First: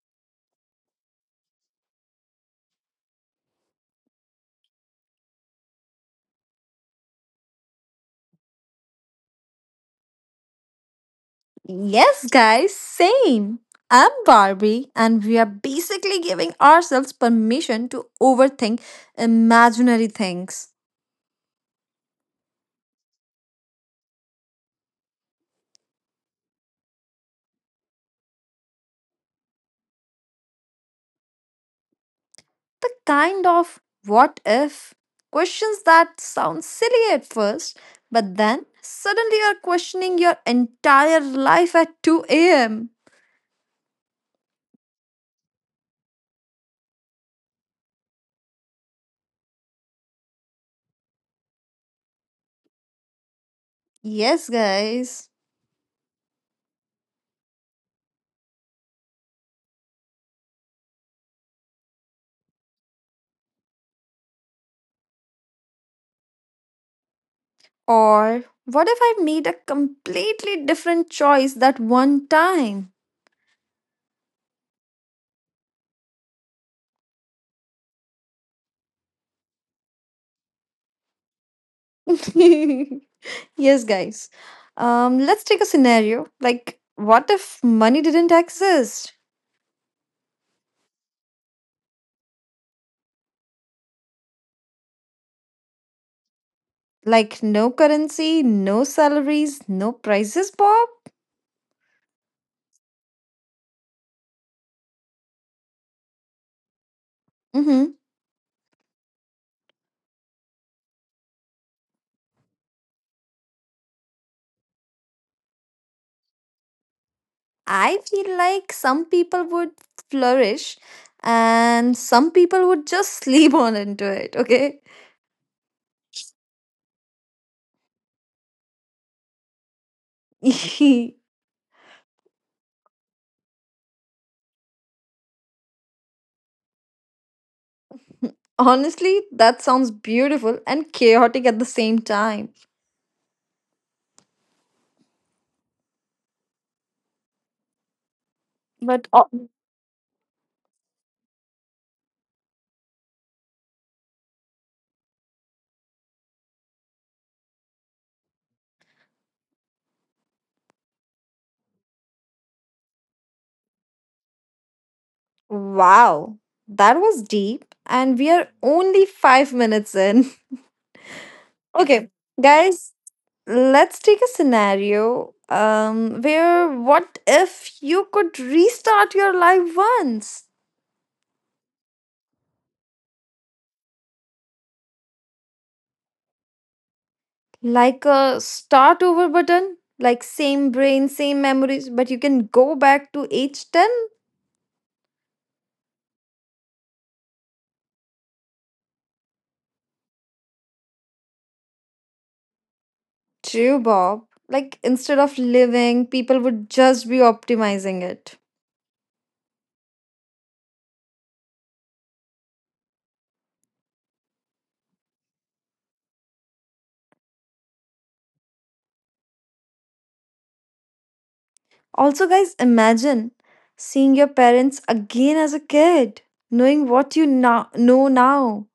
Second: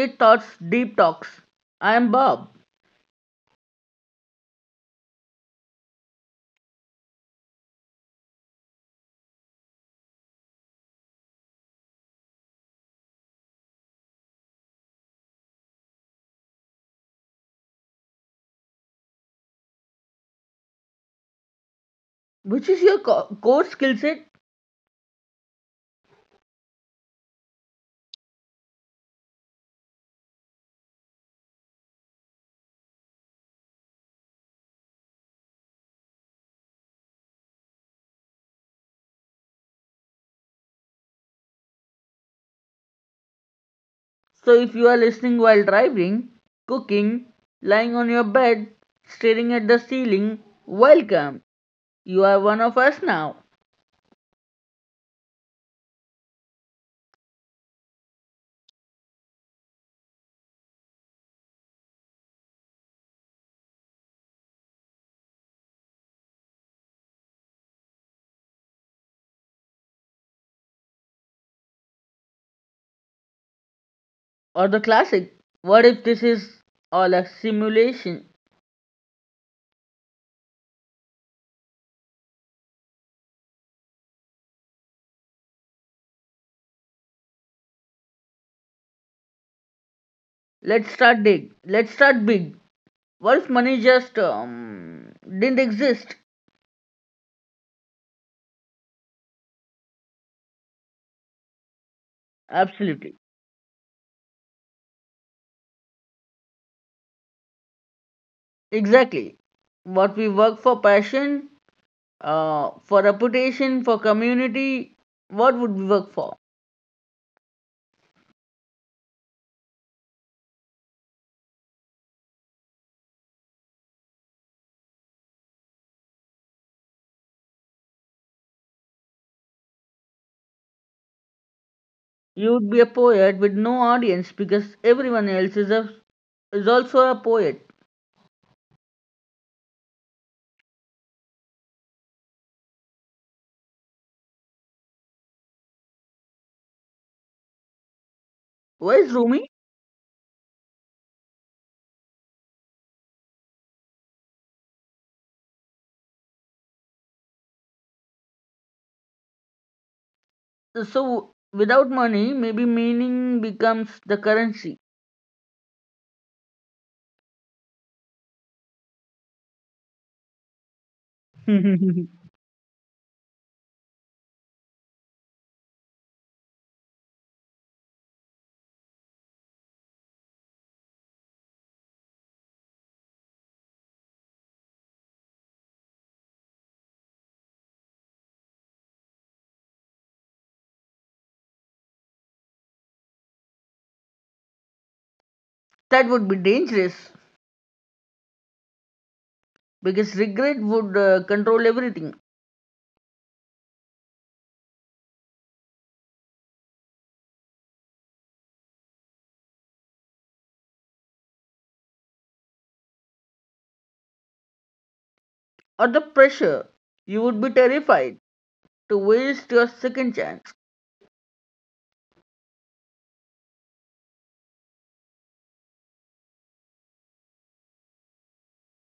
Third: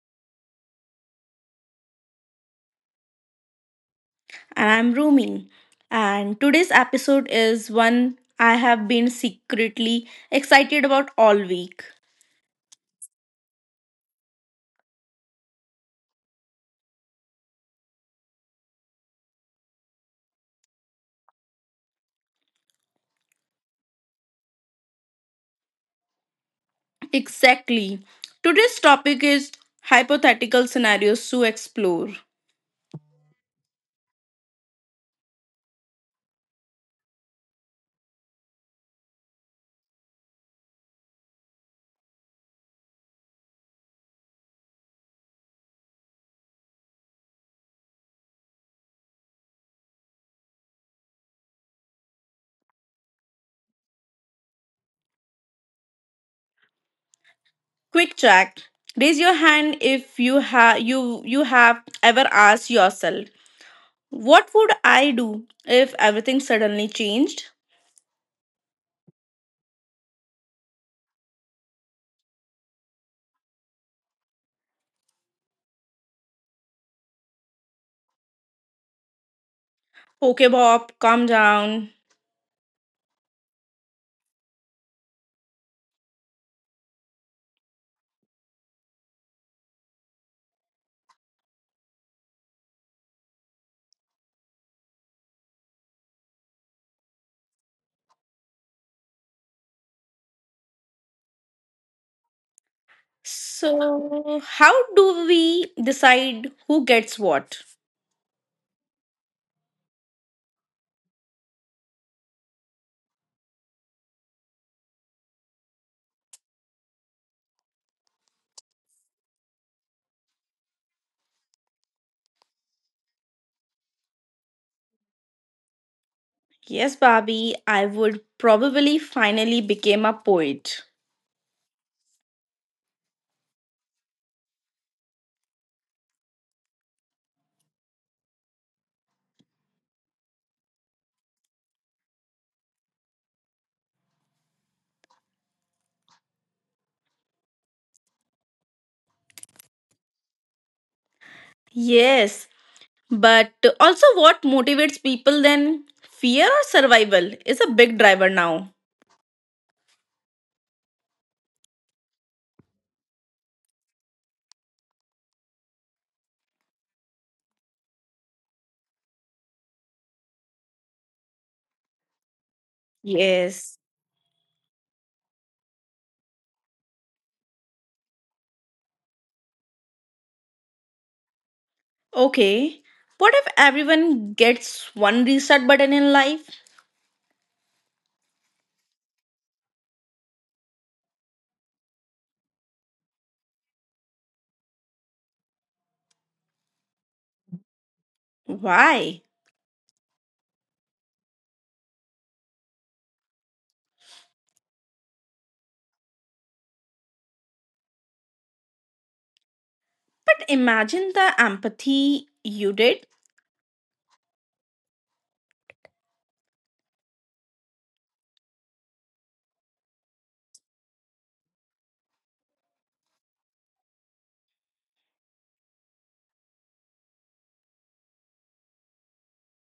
Late Thoughts Deep Talks. I am Bob, And I'm Rumi. And today's episode is one I have been secretly excited about all week. Yes, guys, same. I'm Barbie, and we are basically giving ourselves permission to overthink imaginary things. which is your core skill set. Exactly. Today's topic is hypothetical scenarios to explore. The kind of what if questions that sound silly at first, but then suddenly you're questioning your entire life at 2 a.m. So if you are listening while driving, cooking, lying on your bed, staring at the ceiling, welcome. You are one of us now. Yes, guys. Quick check. Raise your hand if you have ever asked yourself, what would I do if everything suddenly changed? Or what if I made a completely different choice that one time? Or the classic, what if this is all a simulation? Okay, Bob, calm down. Yes, guys. Let's take a scenario. Like, what if money didn't exist? Let's start big. Let's start big. What if money just didn't exist? Like, no currency, no salaries, no prices, Bob? Absolutely. So, how do we decide who gets what? Mm-hmm. Exactly. What we work for passion, for reputation, for community, what would we work for? I feel like some people would flourish and some people would just sleep on into it, okay? Yes, Bobby, I would probably finally become a poet. You would be a poet with no audience because everyone else is, a, is also a poet. Honestly, that sounds beautiful and chaotic at the same time. Where's But Rumi? oh, Yes, but also what motivates people then? Fear or survival is a big driver now. So, without money, maybe meaning becomes the currency. wow, that was deep, and we are only 5 minutes in. that Okay, Yes. guys, let's take a scenario where what if you could restart your life once? Okay. What if everyone gets one reset button in life? Like a start over button, like same brain, same memories, but you can go back to age 10? would be dangerous Why? because regret would control everything. True, Bob. Like instead of living, people would just be optimizing it. But imagine the empathy you did. Or the pressure. You would be terrified to waste your second chance. Also, guys, imagine seeing your parents again as a kid, knowing what you now know now.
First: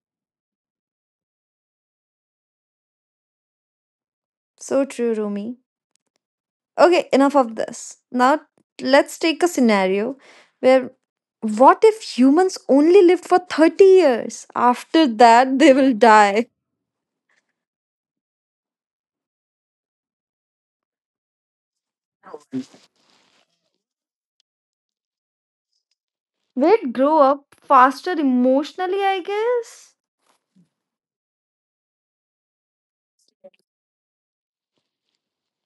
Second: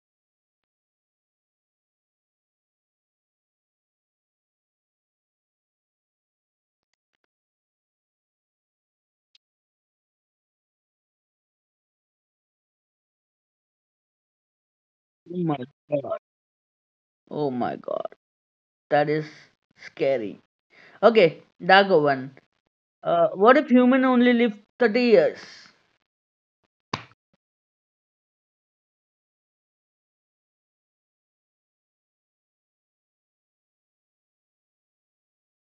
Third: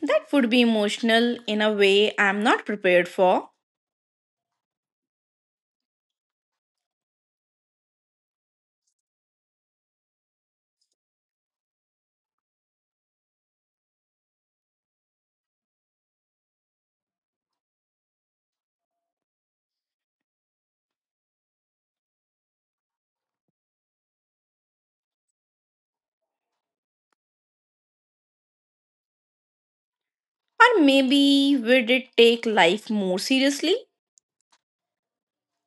That would be emotional in a way I'm not prepared for. So true, Rumi. Okay, enough of this. Now, let's take a scenario where what if humans only lived for 30 years? After Oh my that, they will god. die. Oh my god. That is scary. Okay, Dago one. What if human only live 30 years We'd grow up faster emotionally, I guess. Or maybe would it take life more seriously?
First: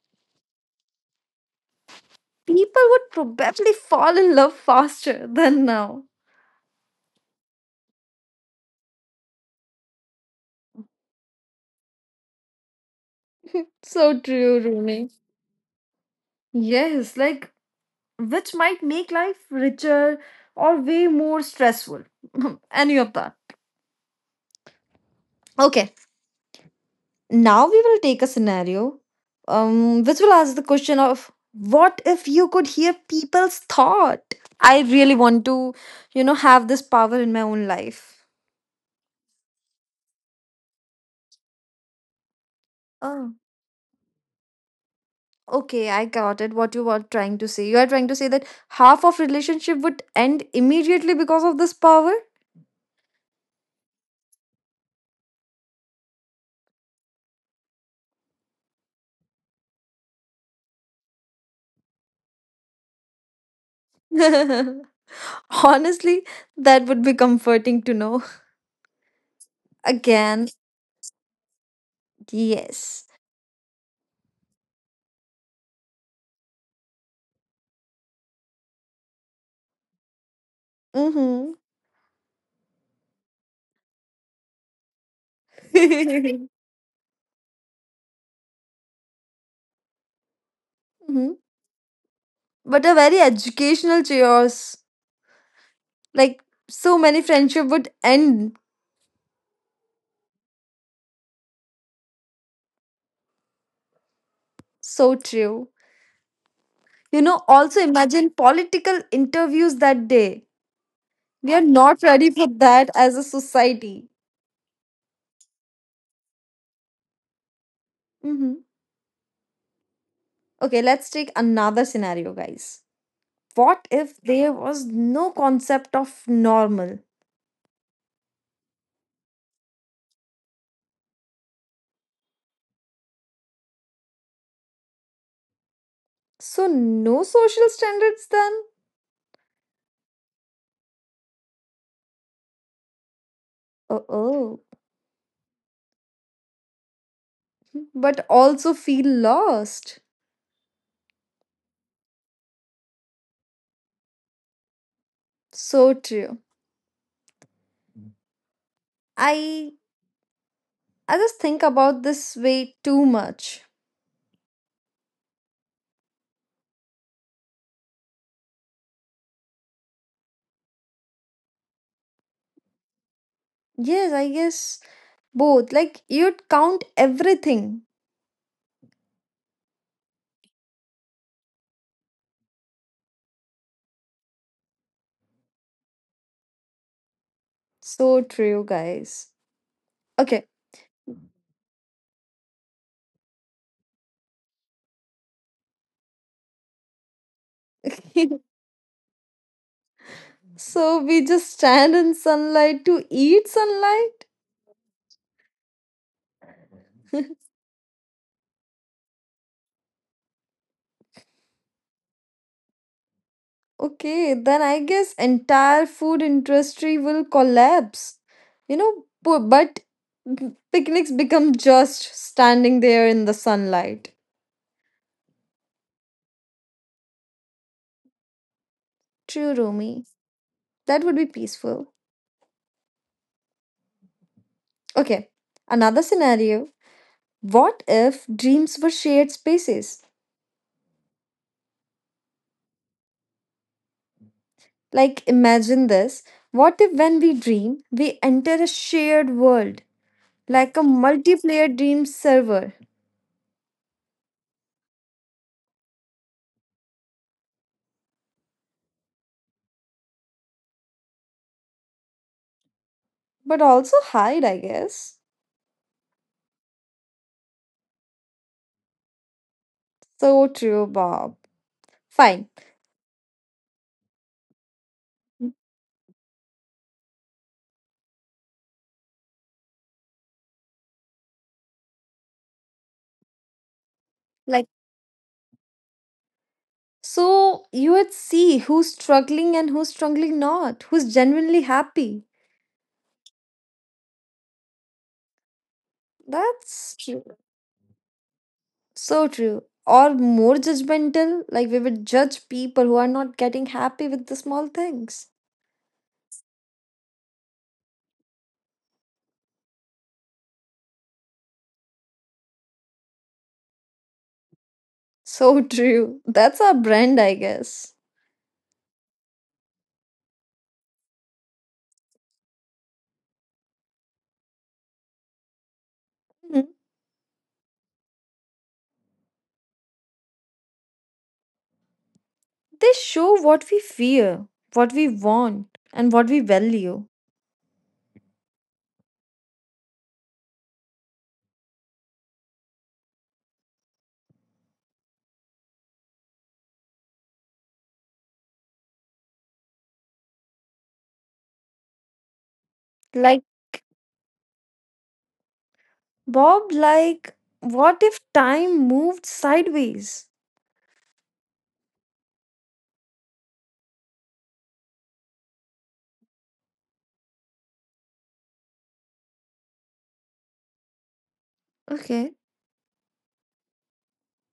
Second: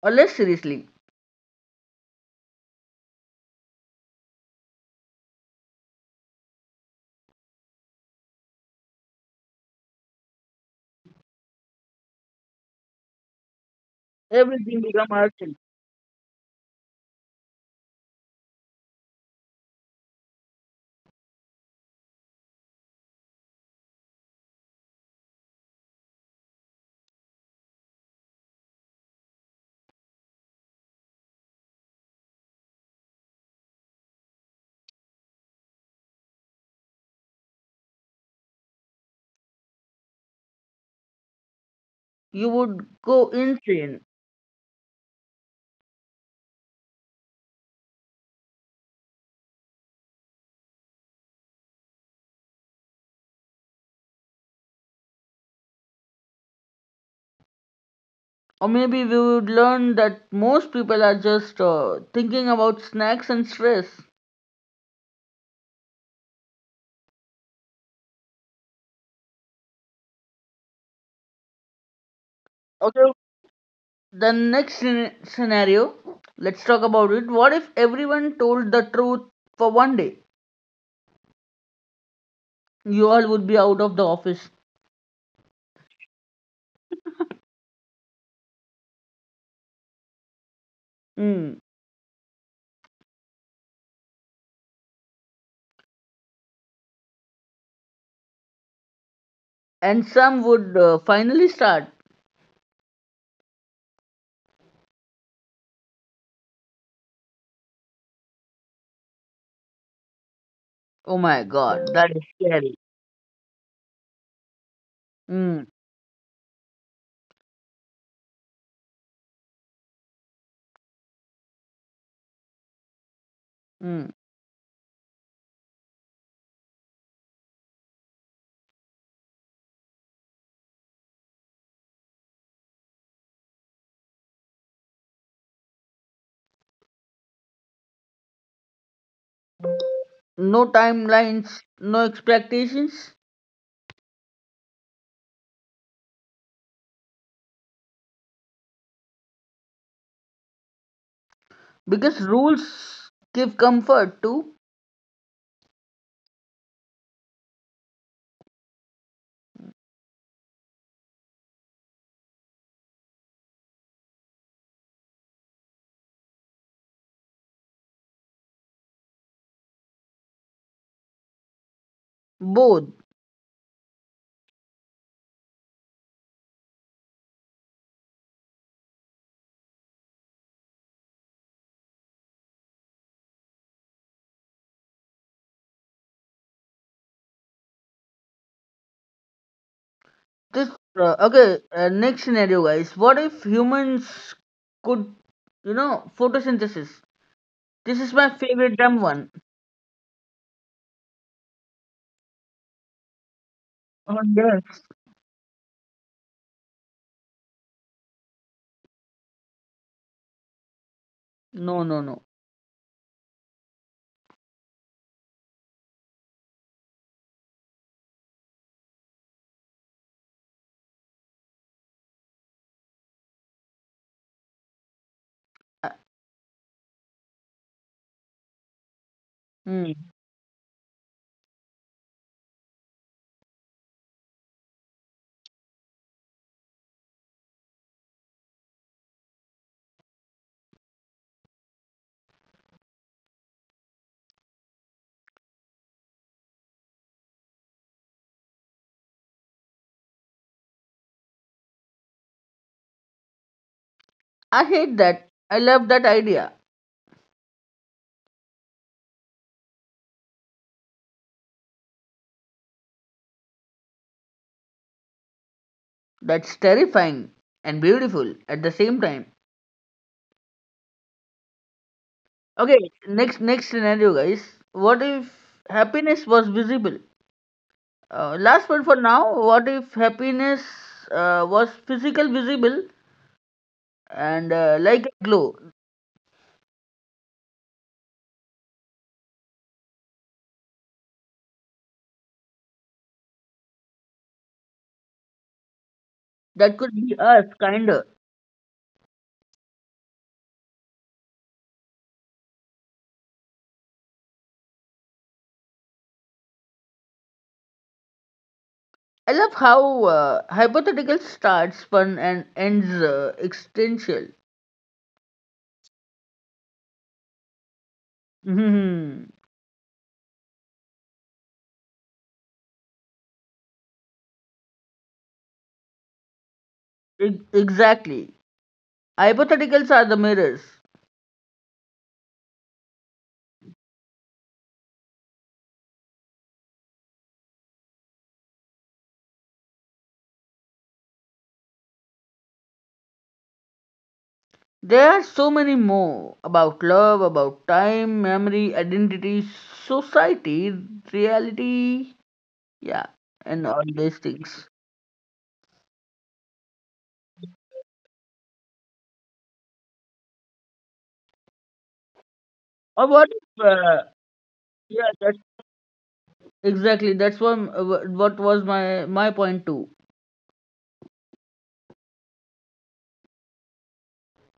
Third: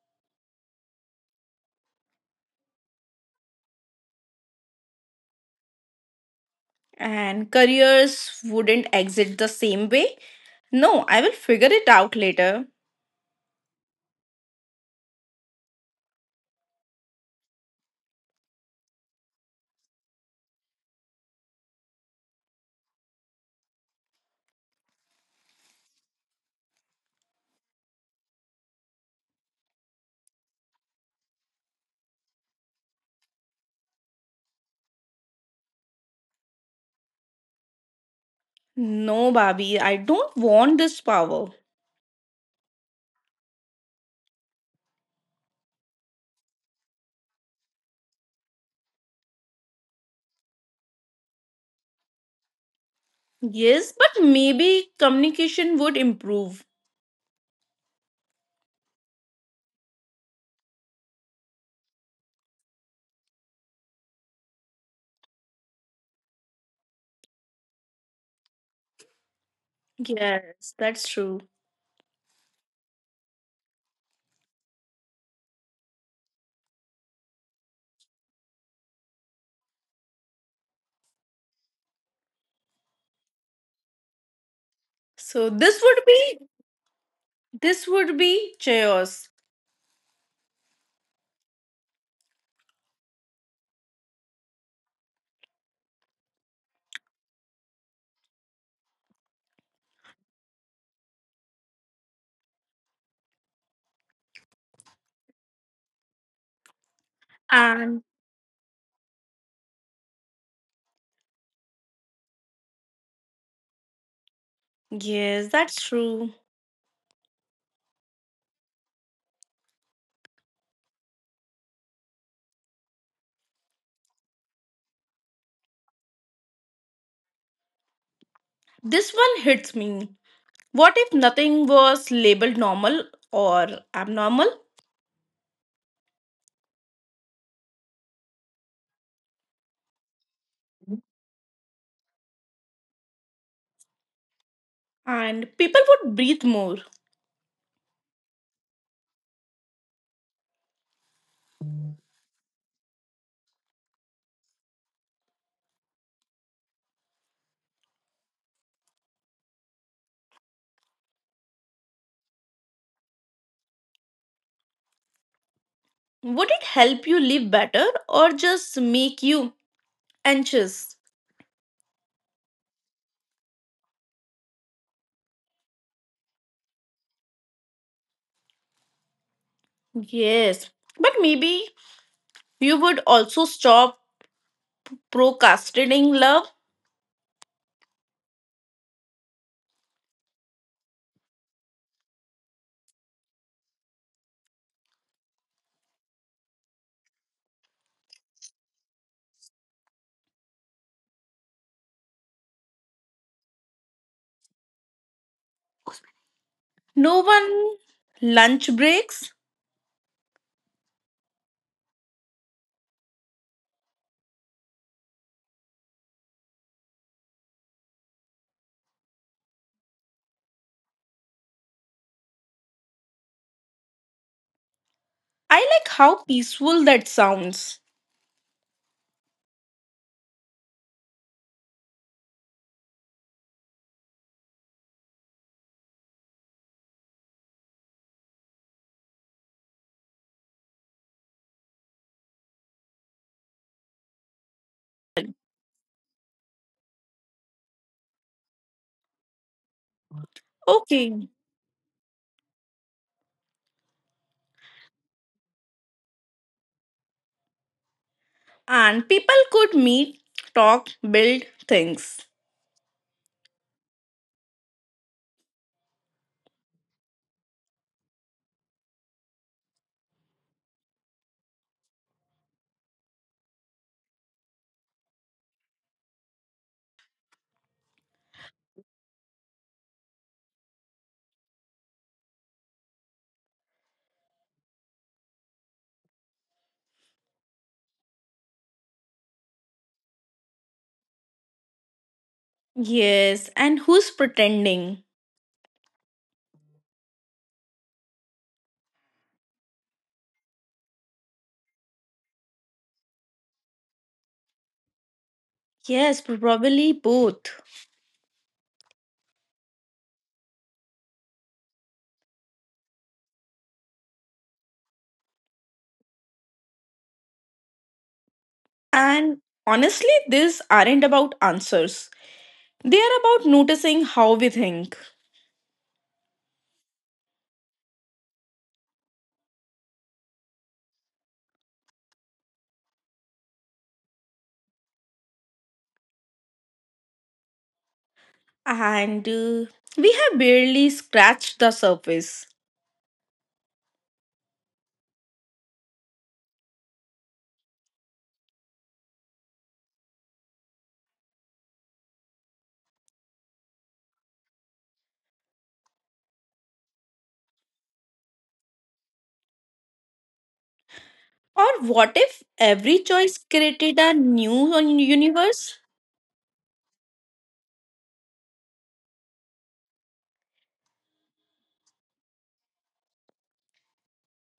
or less seriously? People would probably fall in love faster than now. And careers wouldn't exit the same way. No, I will figure it out later. So true, Everything become Rumi. artificial. Yes, like which might make life richer or way more stressful. Any of that. Okay, now we will take a scenario which will ask the question of what if you could hear people's thought? I really want to, have this power in my own life. No, Bobby, I don't want this power. You would go Oh, insane. okay, I got it. What you were trying to say. You are trying to say that half of relationship would end immediately because of this power? Yes, but maybe communication would improve. Or maybe we would learn that most people are just thinking about snacks and stress. Honestly, that would be comforting to know. Again, Yes, that's true. yes. Okay. The next scenario, let's talk about it. What if everyone told the truth for 1 day? Mm-hmm. You all would be out of the office. So this would be this would be chaos. hmm. Hmm. But a very educational chaos. Like so many friendship would end. And some would finally start. So true. You know, also And imagine political interviews that day. Oh my We are God, not that is ready for scary. that as a society. yes, Mm, that's true. Hmm. Okay, let's take another scenario, guys. What mm. if there was no concept of normal? This one hits me. What if nothing was labeled normal or abnormal So no social standards then. No timelines, no expectations, Uh oh. and people would breathe more? But also feel lost. because rules give comfort to So true. I i just think about this way too much. Would it help you live better or just make you anxious? both. Yes, I guess. Both, like you'd count everything. Yes, but maybe you would also stop procrastinating love. So true, guys. Okay. This okay. Next scenario, guys. What if humans could, you know, photosynthesis? This is my favorite dumb one. so we just stand in sunlight to eat Oh sunlight? yes. No one lunch breaks. No, no, no. Okay, then I guess entire food industry will collapse. You know, but picnics become just standing there in the sunlight. I Uh, like how peaceful that sounds. True, mm. Romy. That would be peaceful. Okay, another scenario. What if dreams were shared spaces? Like, imagine this. What if when we dream, we enter a shared world, like a Okay. multiplayer dream server, I hate that. I love that idea. And people could meet, talk, build things. but also hide, I guess. That's terrifying and beautiful at the same time. So true, Bob. Fine. Okay, next scenario, guys. What if happiness was visible? Last one for now. What if happiness was physical visible and Like, like a glow so you would see who's struggling and who's struggling not, who's genuinely happy. Yes, and who's pretending? that could That's be true. us, kinda. So true. Or more judgmental, like we would judge people who are not getting happy with the small things. Yes, probably both. I love how hypothetical starts fun and ends existential. So true. That's our brand, I guess. hmm And honestly, these aren't about answers. They are about noticing how we think. Hmm. Exactly. Hypotheticals are the mirrors. They show what we fear, what we want, and what we value. And we have barely scratched the surface. There are so many more about love, about time, memory, identity, society, reality, yeah, Like, and all these things. Bob, like, what if time moved sideways? Or what if every Or what? choice If, created a new yeah, that's universe? Exactly. That's what was my point too. Okay,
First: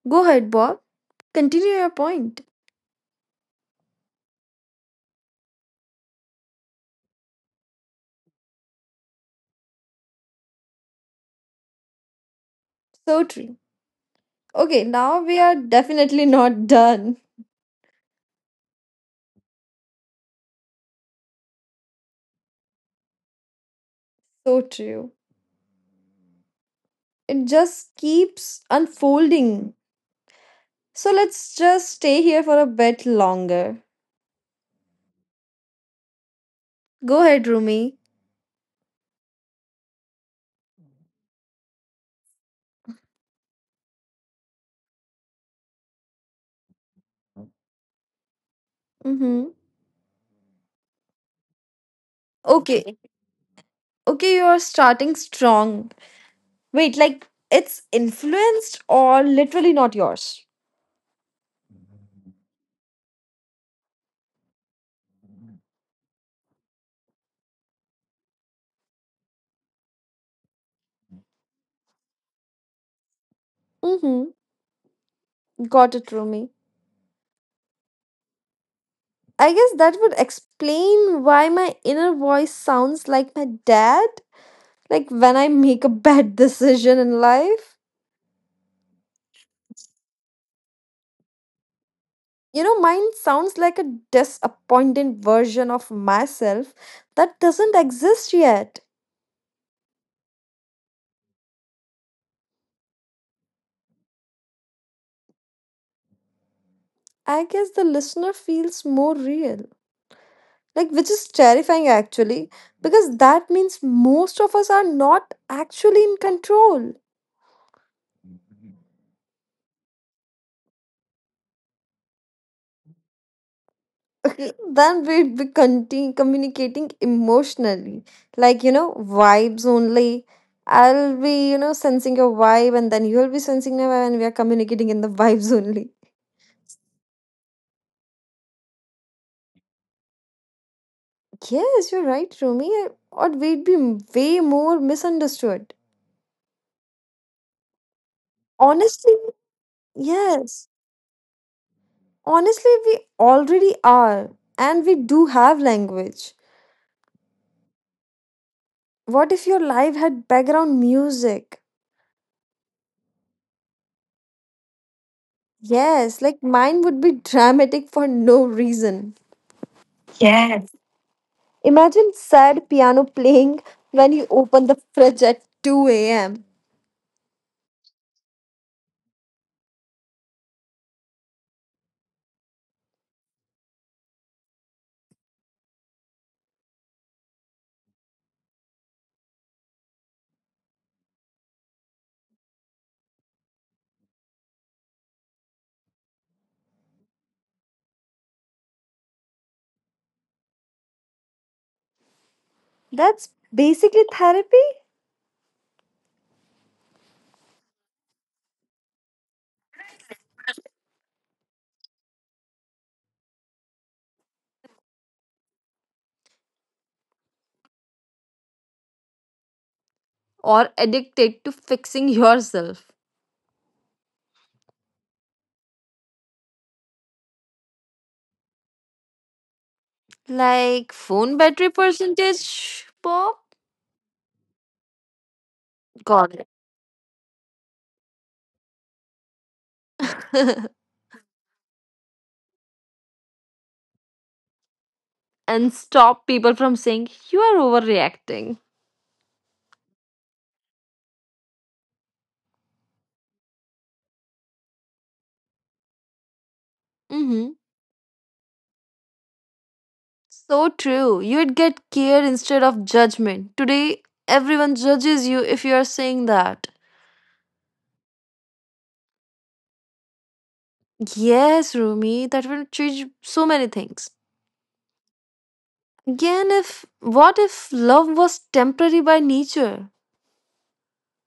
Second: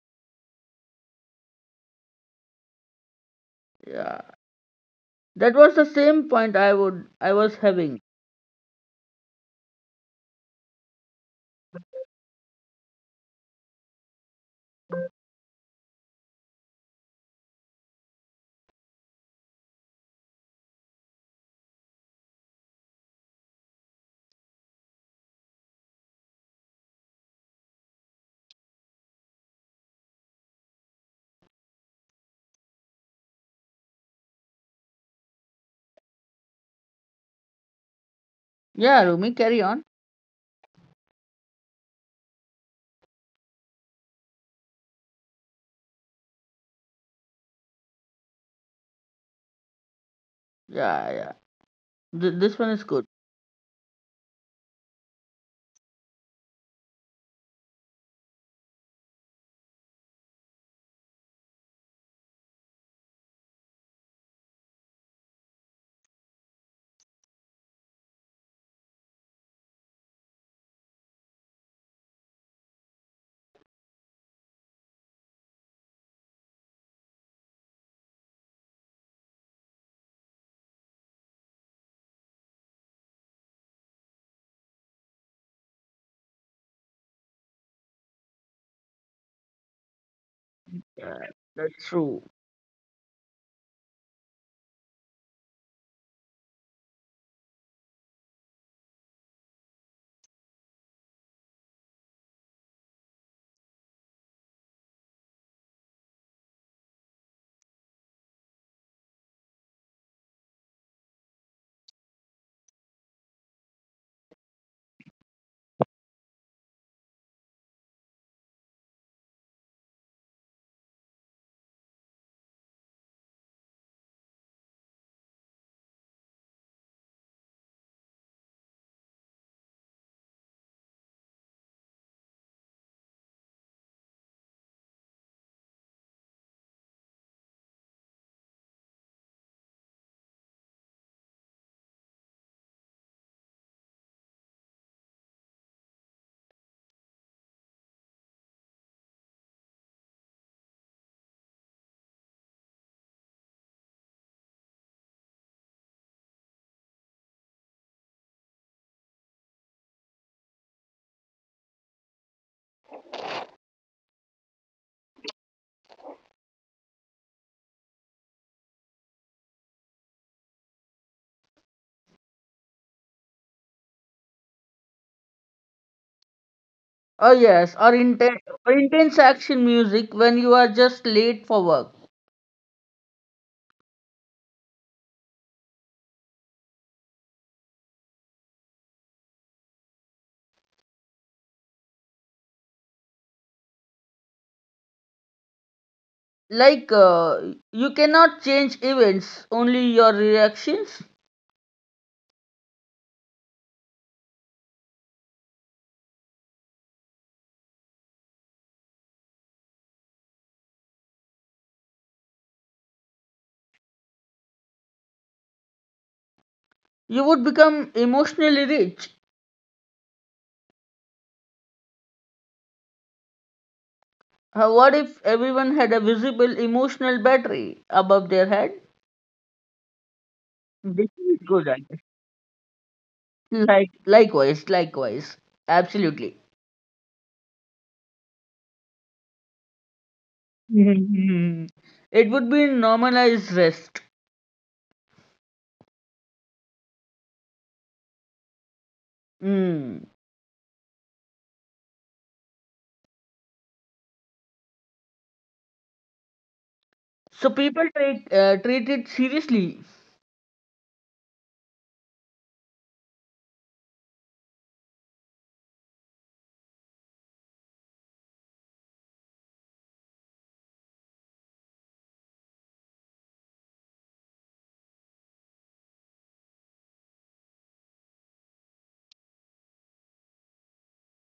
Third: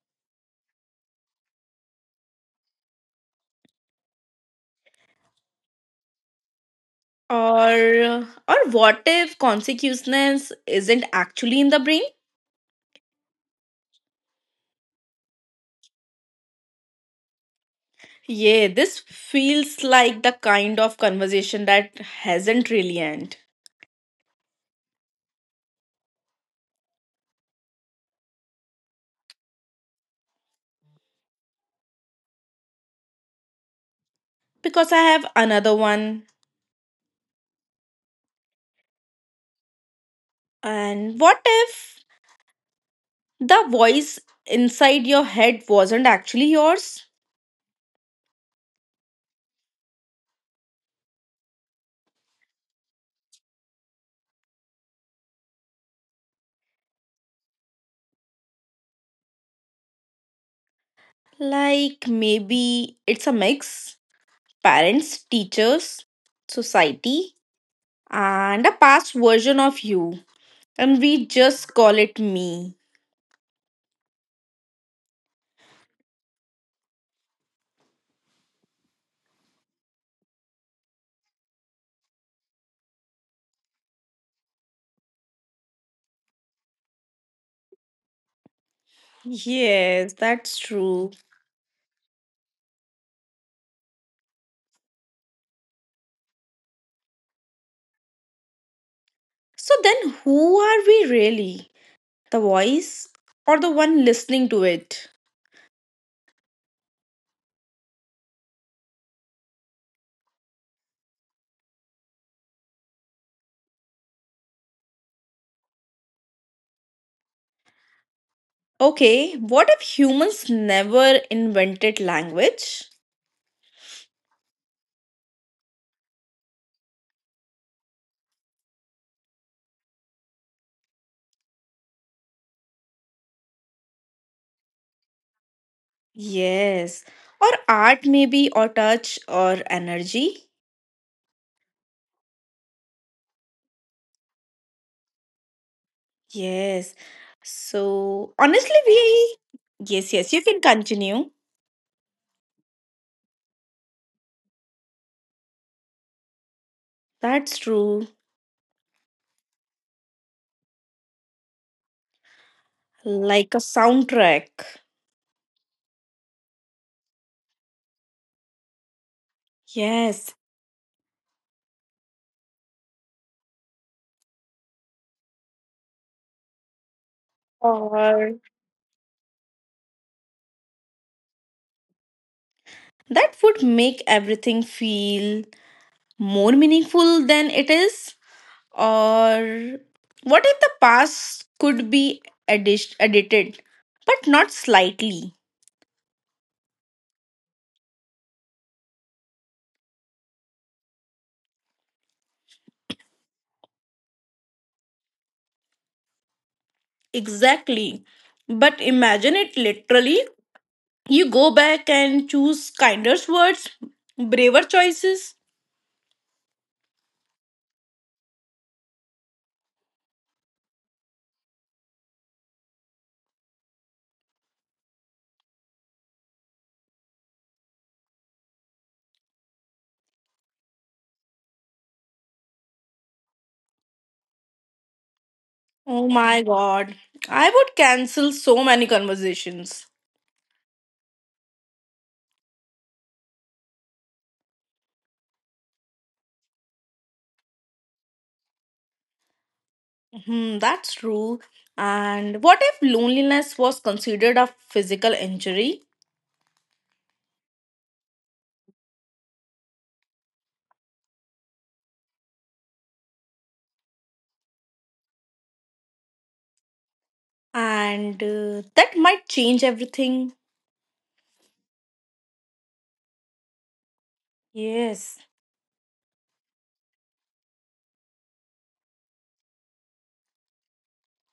go ahead, Bob. Continue your point. Yeah, that was the same point I was Or having. or what if consequences isn't actually in the brain? So true. Okay, now we are definitely not done. Yeah, this feels like the kind of conversation that hasn't really end. So true. It just keeps unfolding. So let's just stay here for a bit longer. Because I have another one. Go ahead, Rumi. Yeah, Rumi, carry on. And what if the voice inside your head wasn't actually yours? Mm-hmm. Yeah, yeah. This one is Okay, good. okay, you are starting strong. Wait, like it's influenced or literally not yours? Like maybe it's a mix parents, teachers, society, and a past version of you. And we just call it me. Mm-hmm. Got it, Rumi. I guess that would explain why my inner voice sounds like my dad. Like when I make a bad decision in life. Yes, that's true. Yeah, that's true. You know, mine sounds like a disappointed version of myself that doesn't exist yet. So then who are we really? The voice or the one listening to it? I guess the listener feels more real. Like, which is terrifying actually, because that means most of us are not actually in control. Okay, what if humans never invented language? Then we'd be communicating emotionally, like, you know, vibes only. I'll be, you know, sensing your vibe and then you'll be sensing my vibe and we are communicating in the vibes only. Yes, or art, maybe, or touch, or energy? Yes, you're right, Rumi. Or we'd be way more misunderstood. Yes. So honestly, Honestly, we yes, yes, you can yes, continue. honestly, we already are, and we do have language. That's true. What if your life had background music? Like a soundtrack. Yes, like mine would be dramatic for no reason. Yes. Imagine sad piano playing when you open the fridge at 2 a.m. Oh yes, or Or intense action music when you are just late for work. that would make everything feel more meaningful than it is. Or what if the past could be edited, but not slightly? Like, you cannot change events, only your reactions. That's basically therapy. Exactly. But imagine it literally. You go back and choose kinder words, braver choices, You would become emotionally rich. Or addicted to fixing yourself. What if everyone had a visible emotional battery above their head? Like This is phone good battery idea. percentage pop Like, likewise. Oh gone. Absolutely. my God. I would cancel so many conversations. Mhm. It would be normalized rest. and stop people from saying you are overreacting. Mm. Hmm, that's true. And what if loneliness was considered a physical injury? So Hmm. people take treat it seriously. So true. You'd get care instead of judgment. Today, everyone judges you if you are saying that. And that might change everything. Yes, Rumi, that will change so many things. Yes. Again, if what if love was temporary by nature?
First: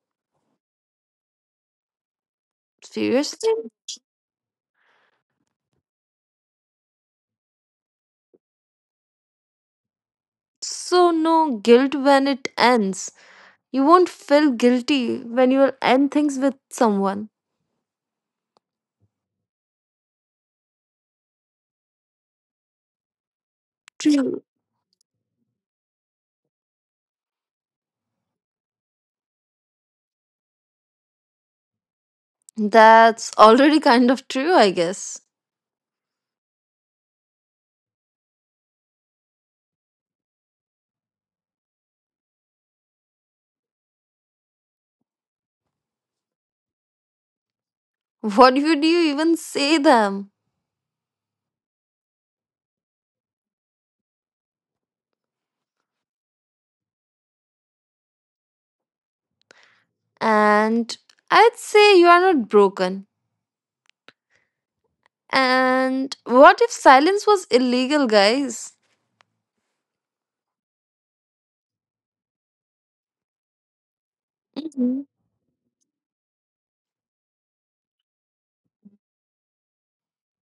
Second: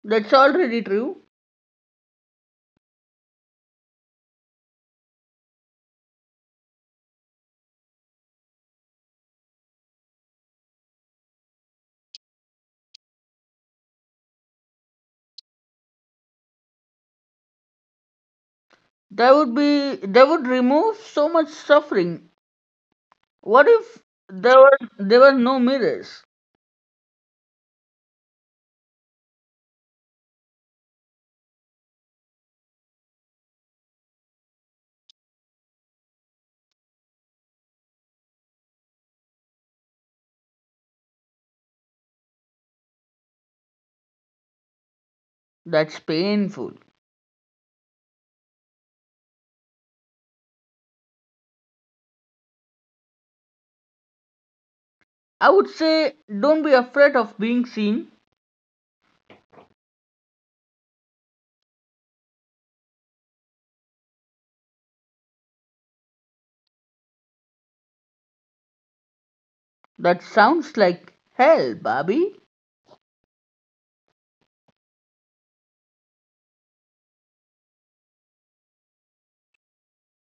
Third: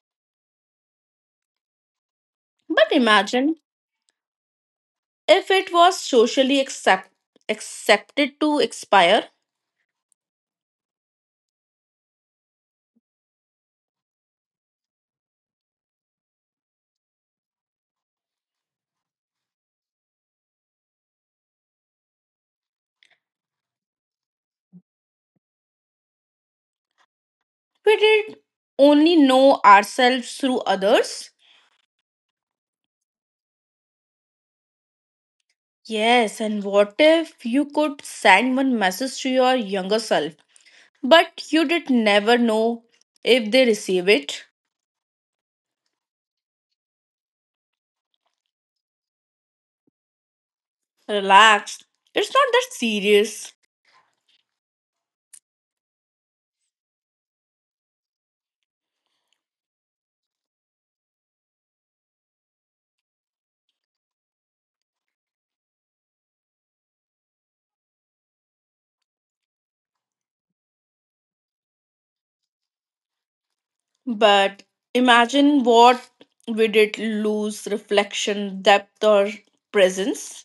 That's already true. But Seriously? imagine if it was socially accepted to expire, So, no guilt when it ends. You won't feel guilty when you end things with someone. That would be that would remove so much suffering. What if True. there were there were no mirrors? we did only know ourselves through others. That's already kind of true, I guess. Yes, and what if you could send one message to your younger self? But you did never know if they receive it. That's painful. What would you even say them? Relax, it's not that serious. I would say don't be afraid of being seen. And I'd say you are not broken. And what if silence was illegal, guys? That sounds like hell, Bobby. But Mhm. imagine what we did lose reflection, depth, or presence.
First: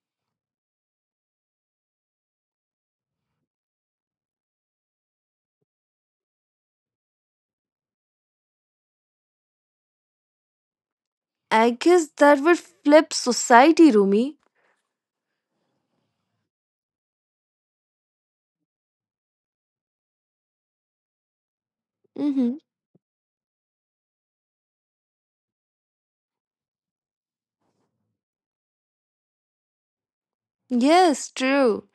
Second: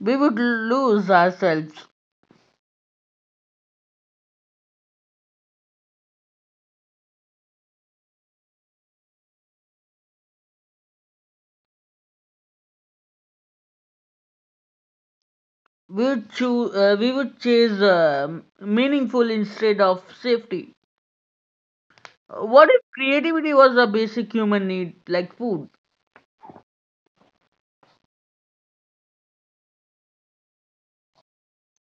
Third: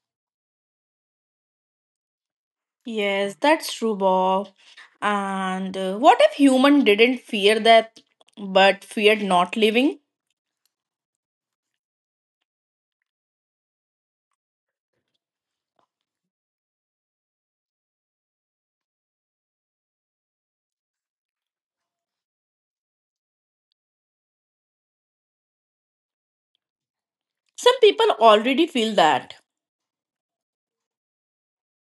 We would lose ourselves. Yes, that's true, Bob. And what if human didn't fear that, but feared not living? I guess that would flip society, Rumi. We would chase meaningful instead of safety. Mhm. What if creativity was a basic human need like food? Some people already feel that. Yes, true.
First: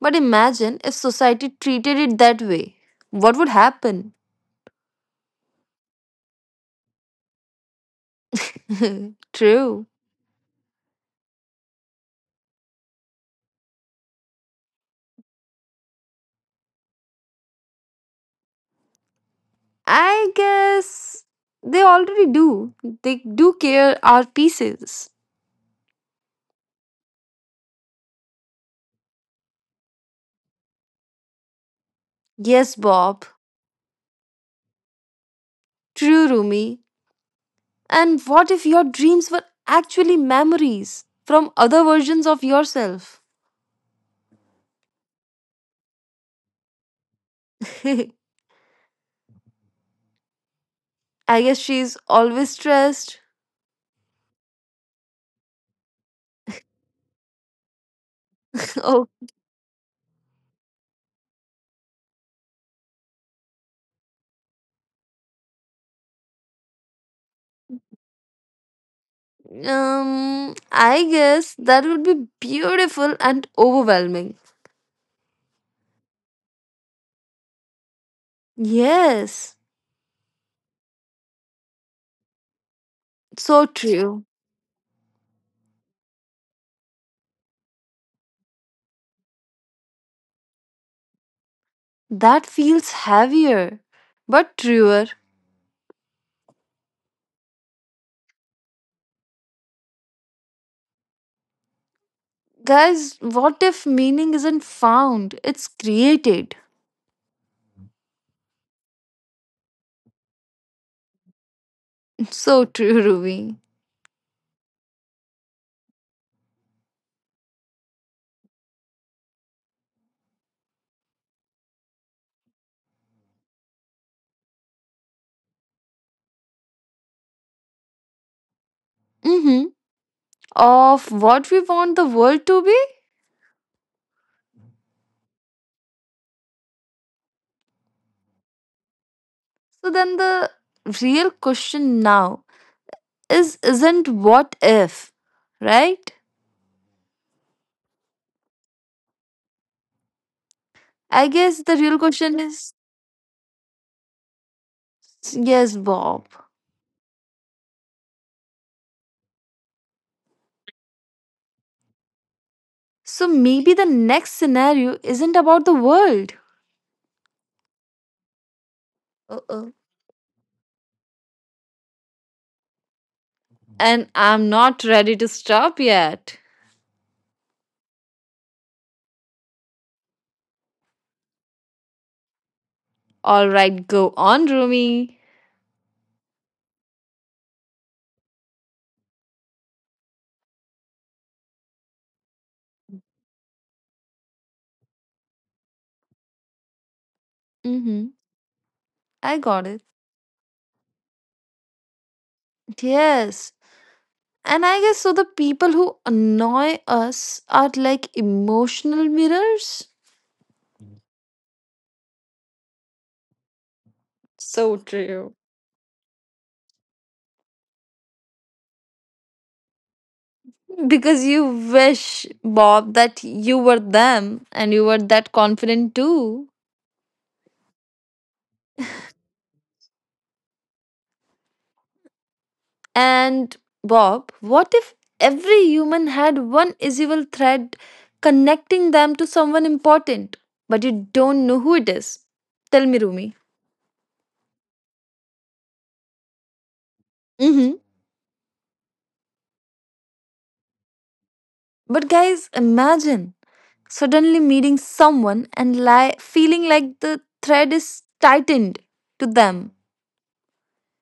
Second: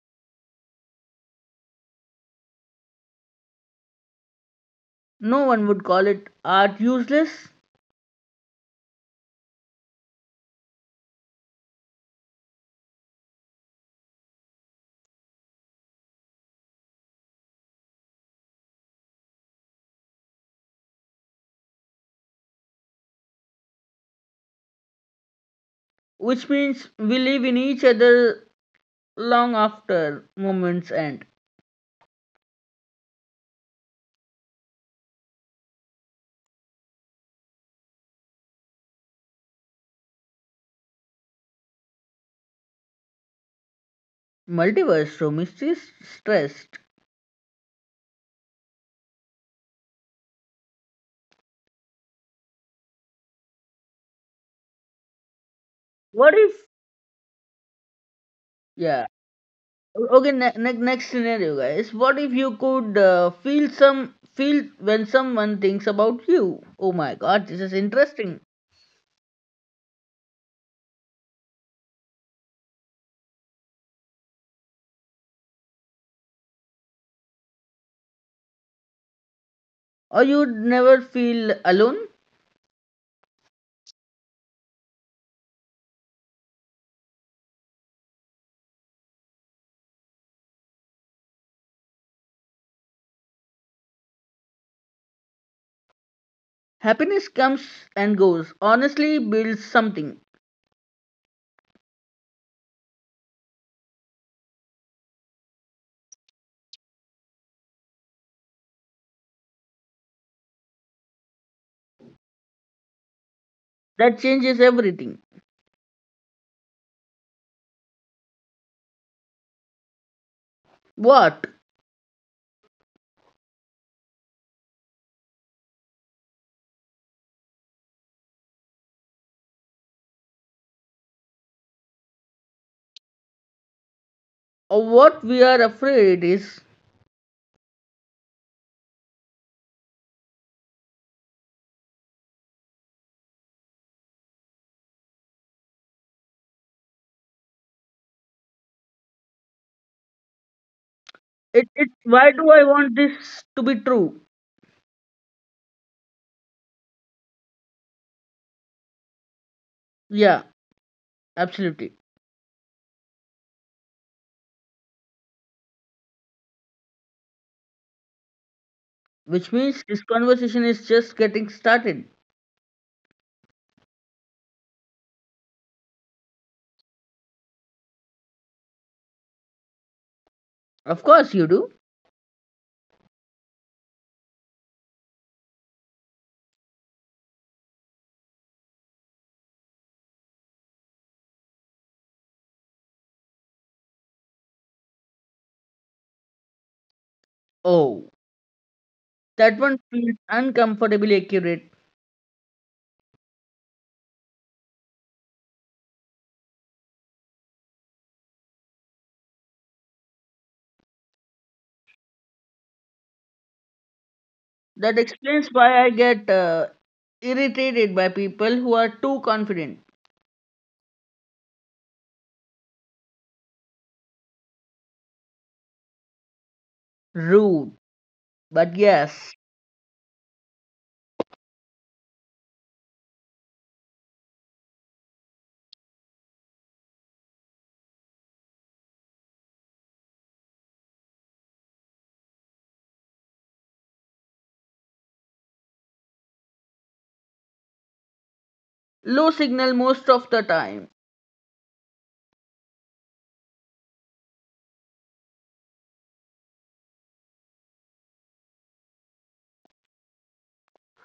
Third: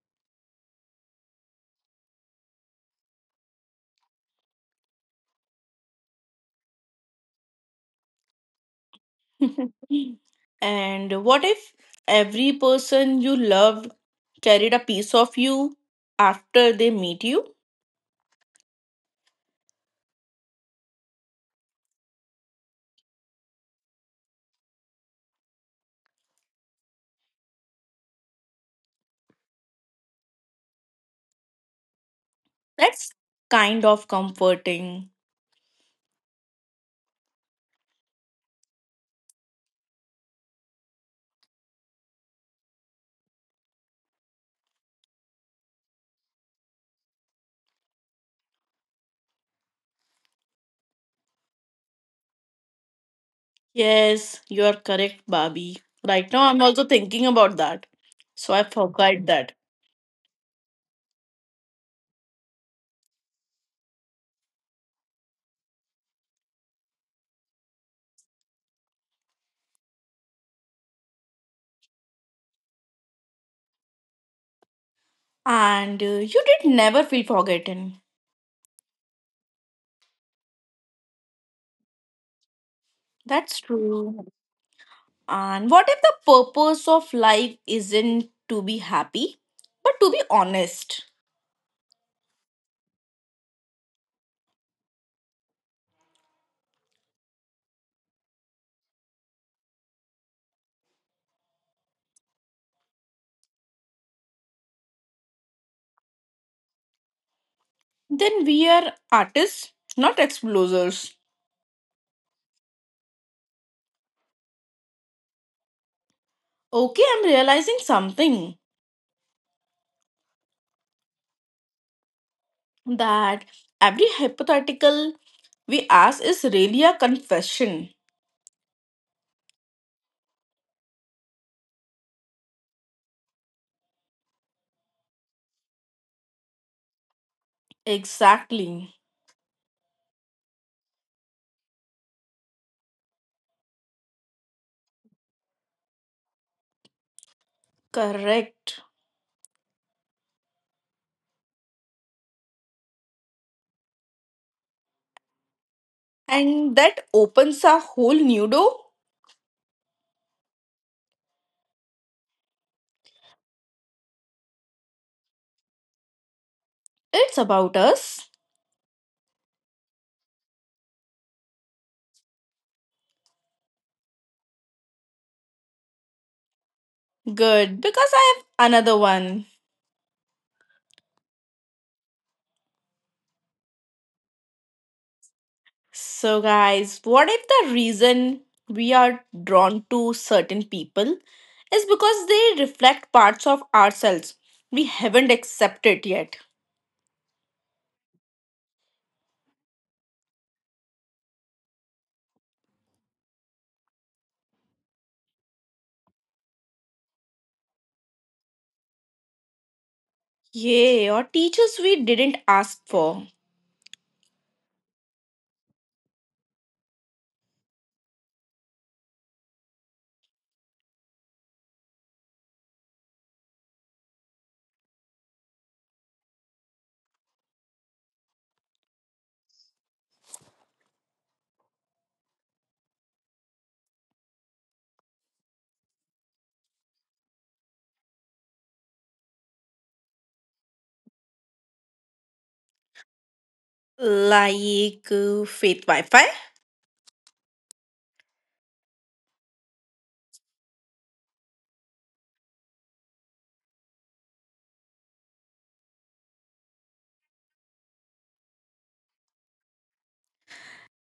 But imagine if society treated it that way. What would happen? No one would call it art useless, true. And what if every person you loved carried a piece of you after they meet you. I guess they already do. They do care our pieces. which means we live in each other long after moments end. Yes, That's Bob. kind of comforting. True, Rumi. And what if your dreams were actually memories from other versions of yourself? Multiverse room is just stressed. I guess she's always stressed. Yes, you are correct, Bobby. Right What now, I'm if also thinking about that. So I Yeah. oh, forgot that. Okay. Next scenario, guys. What if you could feel some feel when someone thinks about you? Oh my God, this is interesting. I guess that would be beautiful and overwhelming. And you did never feel forgotten. Yes, Or you'd never feel alone. That's so true. true. And what if the purpose of life isn't to be happy, but to be honest? That feels heavier, but truer. Happiness comes and goes. Honestly, builds something Guys, what if meaning isn't found? It's created. Then we are artists, not explorers. So true, Ruby. that changes everything. Okay, I'm realizing something. What That every hypothetical we ask is really a confession. Mm-hmm. Of what we want the world to be? or what we are afraid is Exactly. So then the real question now is isn't what if, right? Correct. I guess it. the It. real Why question do I is want this to be true? yes, Bob. And that opens a whole new door. Yeah. Absolutely. So maybe the next scenario isn't about the world. It's about us. Which Oh. means this conversation is just getting started. And I'm not ready to stop yet. Good, because I have another one. Of course you do. All right, go on, Rumi. So, guys, what if the reason we are drawn to certain people is because they reflect parts of ourselves we haven't accepted yet? Oh, Mm-hmm. I that got one it. feels uncomfortably accurate. Yes. And I guess so the people who annoy us are like emotional mirrors. Yay, or teachers we didn't ask for. So That true. explains why I get irritated by people who are too confident, Because you wish, Bob, that you were them and you were that confident too. rude, but yes, And Bob, what if every human had one invisible thread connecting them to someone important, but you don't know who it is? Tell me, Rumi. Like faith Wi Fi. Mm-hmm. low signal most of the time. But guys, imagine suddenly meeting someone and feeling like the thread is tightened to them.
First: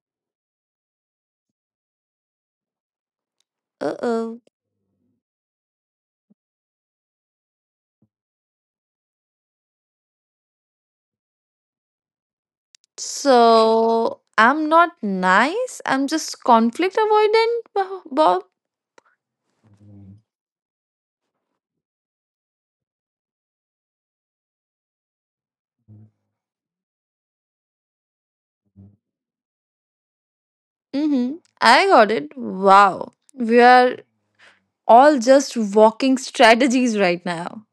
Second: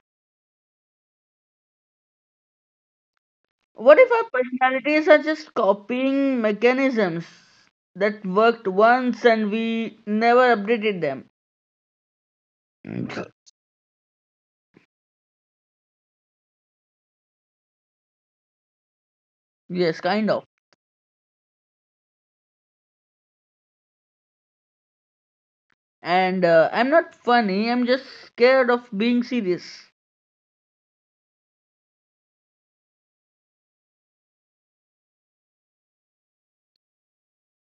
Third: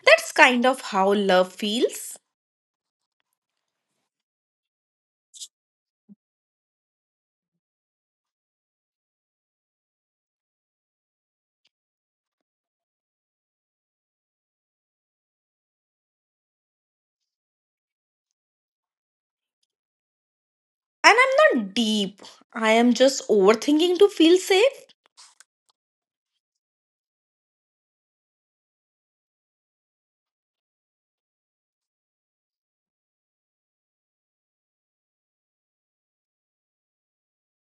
That's kind of how love feels. Uh What if our oh. personalities are just copying mechanisms that worked once and we never updated them? So I'm not nice. I'm just conflict avoidant, Bob. Yes, kind of. And I'm not deep, I am just overthinking to feel safe. And I'm not funny, I'm just scared of being serious. Mm-hmm. I got it. Wow. We are all just walking strategies right now.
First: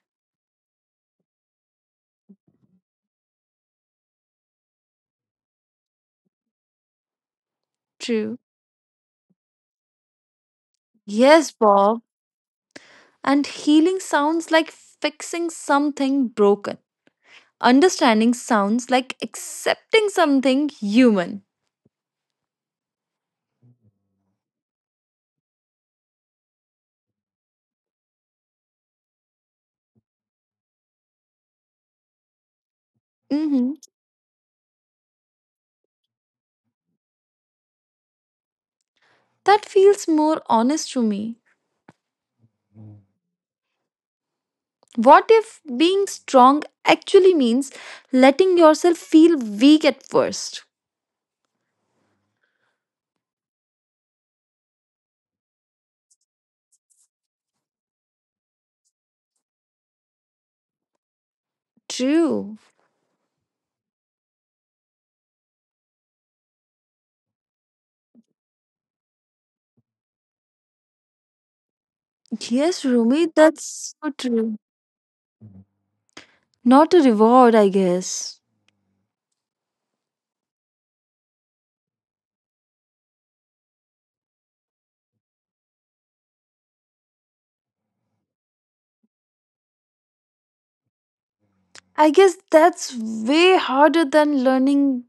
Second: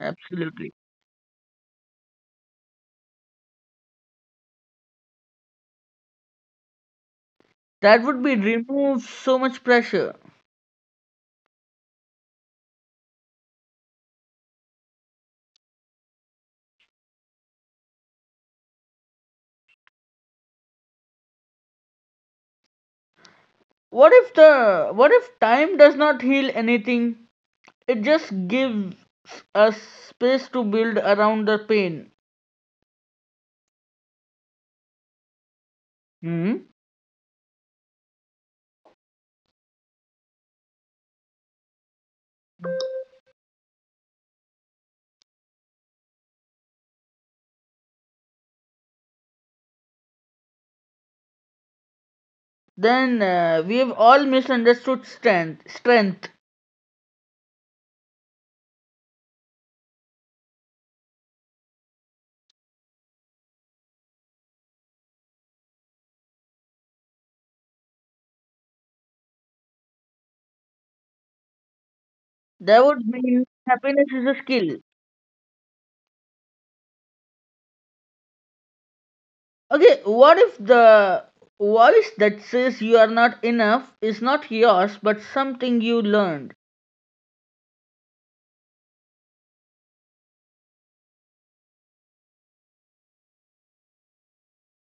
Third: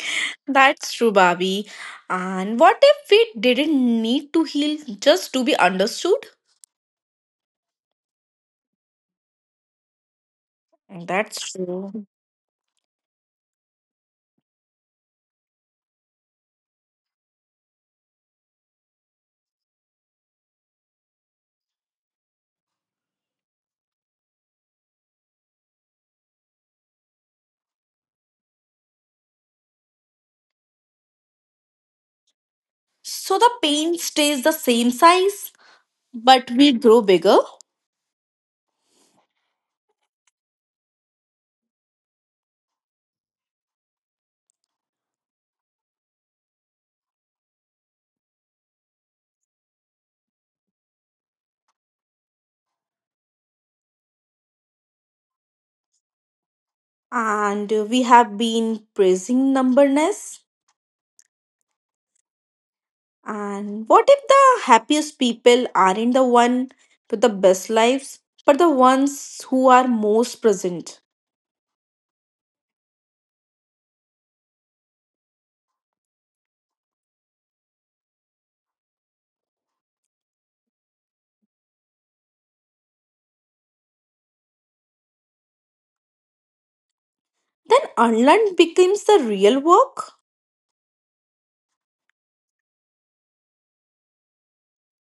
Absolutely. That's true, Bobby. And what if we didn't need to heal just to be understood? That would be True. remove so much pressure. That's Yes, Bob. true. And healing sounds like fixing something broken. Understanding sounds like accepting something human. What if time does not heal anything? It just gives us space to build around the pain. So the Hmm. pain stays the same size, but Hmm? we grow bigger. That feels more honest to me. What if being strong actually means letting yourself feel weak at first? Then we have all misunderstood strength. And we have been praising numberness. True. And what if the happiest people aren't the one with the best lives, but the ones who are most present? Yes, That would Rumi, mean that's happiness so is a true. skill. Not a reward, I guess. Okay, what if the voice that says you are not enough is not yours but something you learned? Then unlearn becomes the real work. I guess that's way harder than learning,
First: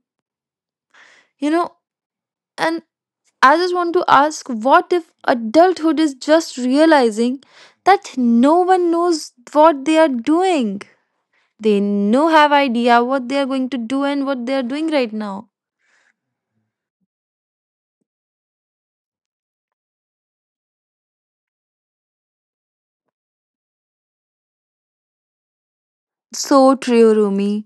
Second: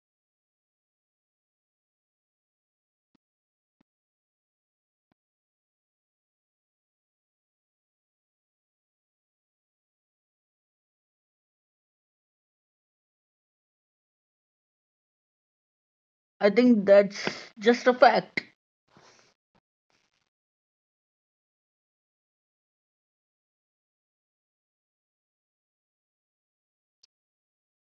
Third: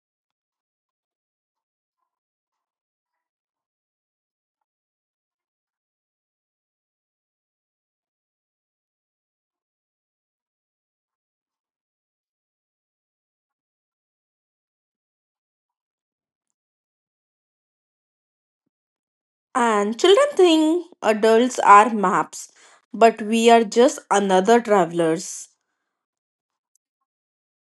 you know. And I just want to ask what if adulthood is just realizing that no one knows what they are doing? They no have idea what they are going to do and what they are doing right now. I think that's just a fact. And children think adults are maps, but we are just another travelers. So true, Rumi.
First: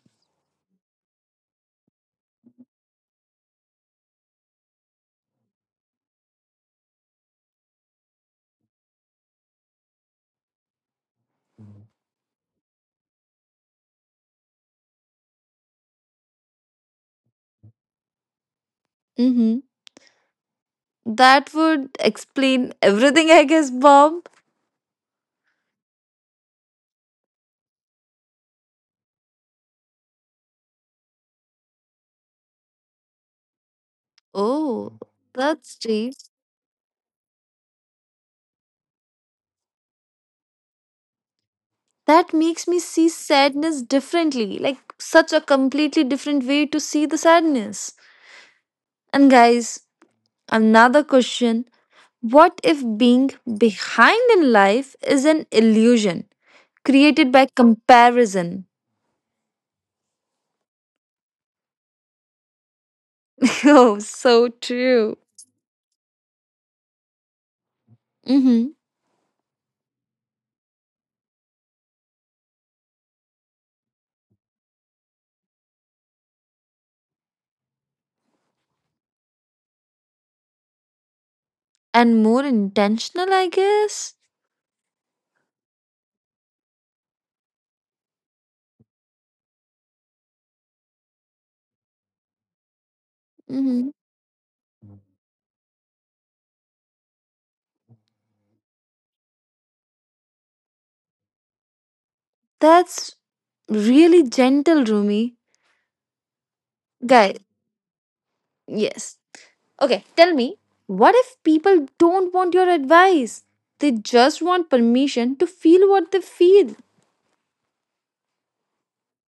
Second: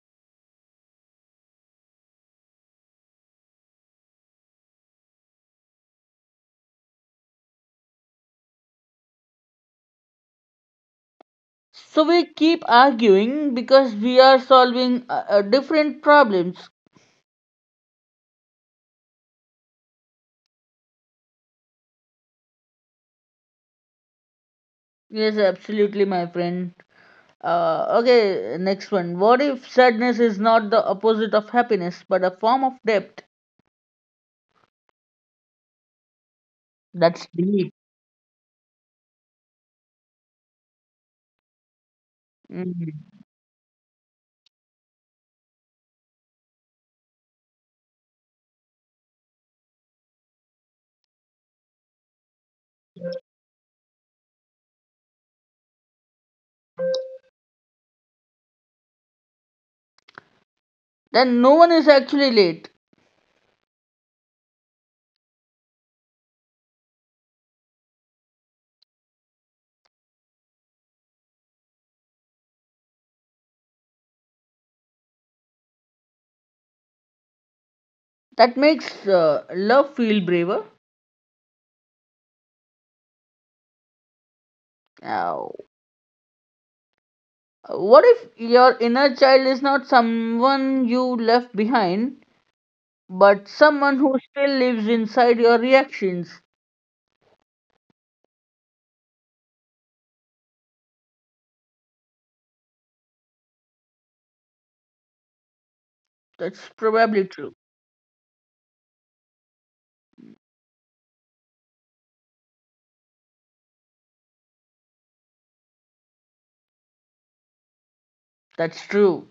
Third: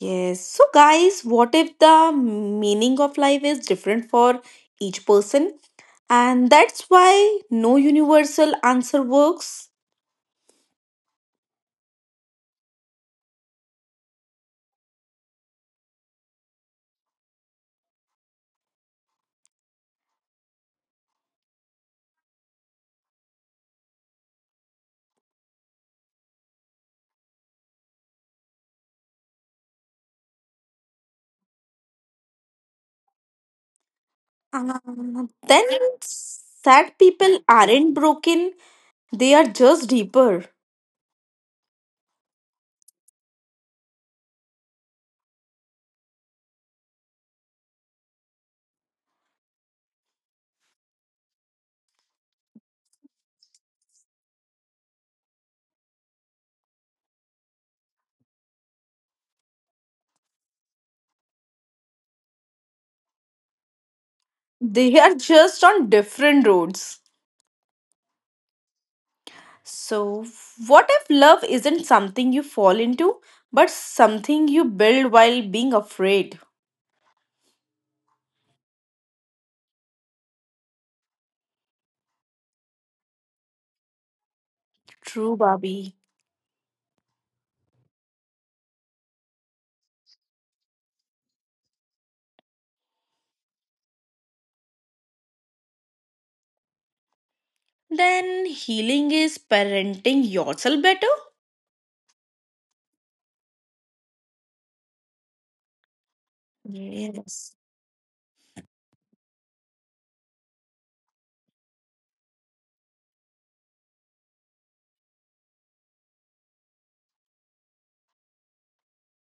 Yes. So guys, what if the meaning of life is different for each person? And that's why no universal answer works. So we keep arguing because we are solving different problems. Mhm. That would explain everything, I guess, Bob. Yes, absolutely, my friend. Okay, next one. What if sadness is not the opposite of happiness but a form of depth? Oh, Um, that's then strange. sad That's people deep. aren't broken, they are just deeper. That makes me see Mhm. sadness differently, like such a completely different way to see the sadness. And, guys, another question. What if being behind in life is an illusion created by comparison? Then no one is actually late. oh, so They are true. just on different roads. Mm-hmm. So, what if love isn't something you fall into, but something you build while being afraid? That makes love feel braver. And more intentional, I guess. True, Now, Bobby. what if your inner child is not someone you left behind, but Mm-hmm. someone who still lives inside your reactions. Then healing is parenting yourself better? That's really gentle, Rumi. That's probably Guy, true. Yes. yes. Okay, tell me, what if people don't want your advice? They just want permission to feel what they feel. That's true.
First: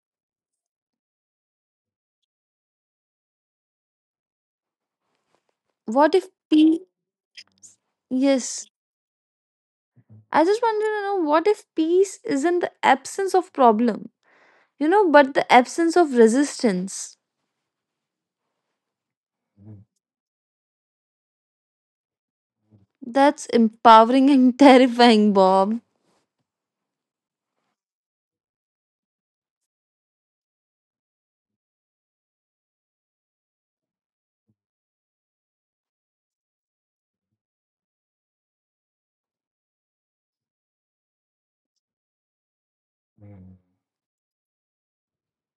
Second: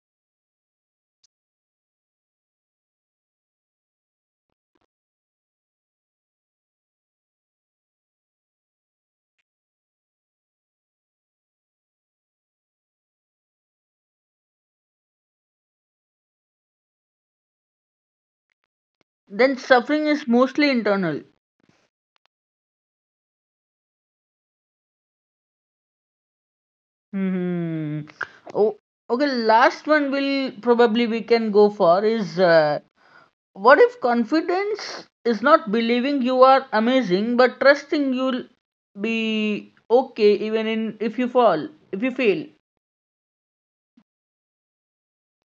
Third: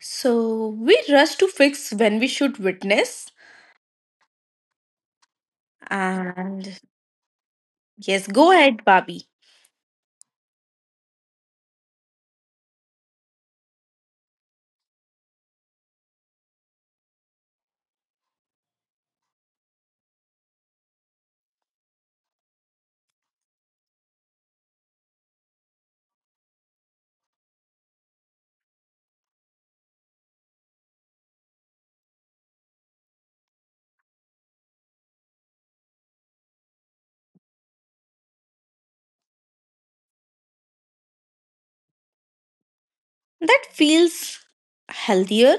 So, we rush to fix when we should witness. What if And peace? yes, go Yes. ahead, Bobby. I just wanted to know what if peace isn't the absence of problem, you know, but the absence of resistance? Then suffering is mostly internal. That's empowering and terrifying, Bob. Hmm. Oh, okay. Last one will probably we can go for is what if confidence is not believing you are amazing, but trusting you'll be okay even in if you fall, if you fail. That feels healthier.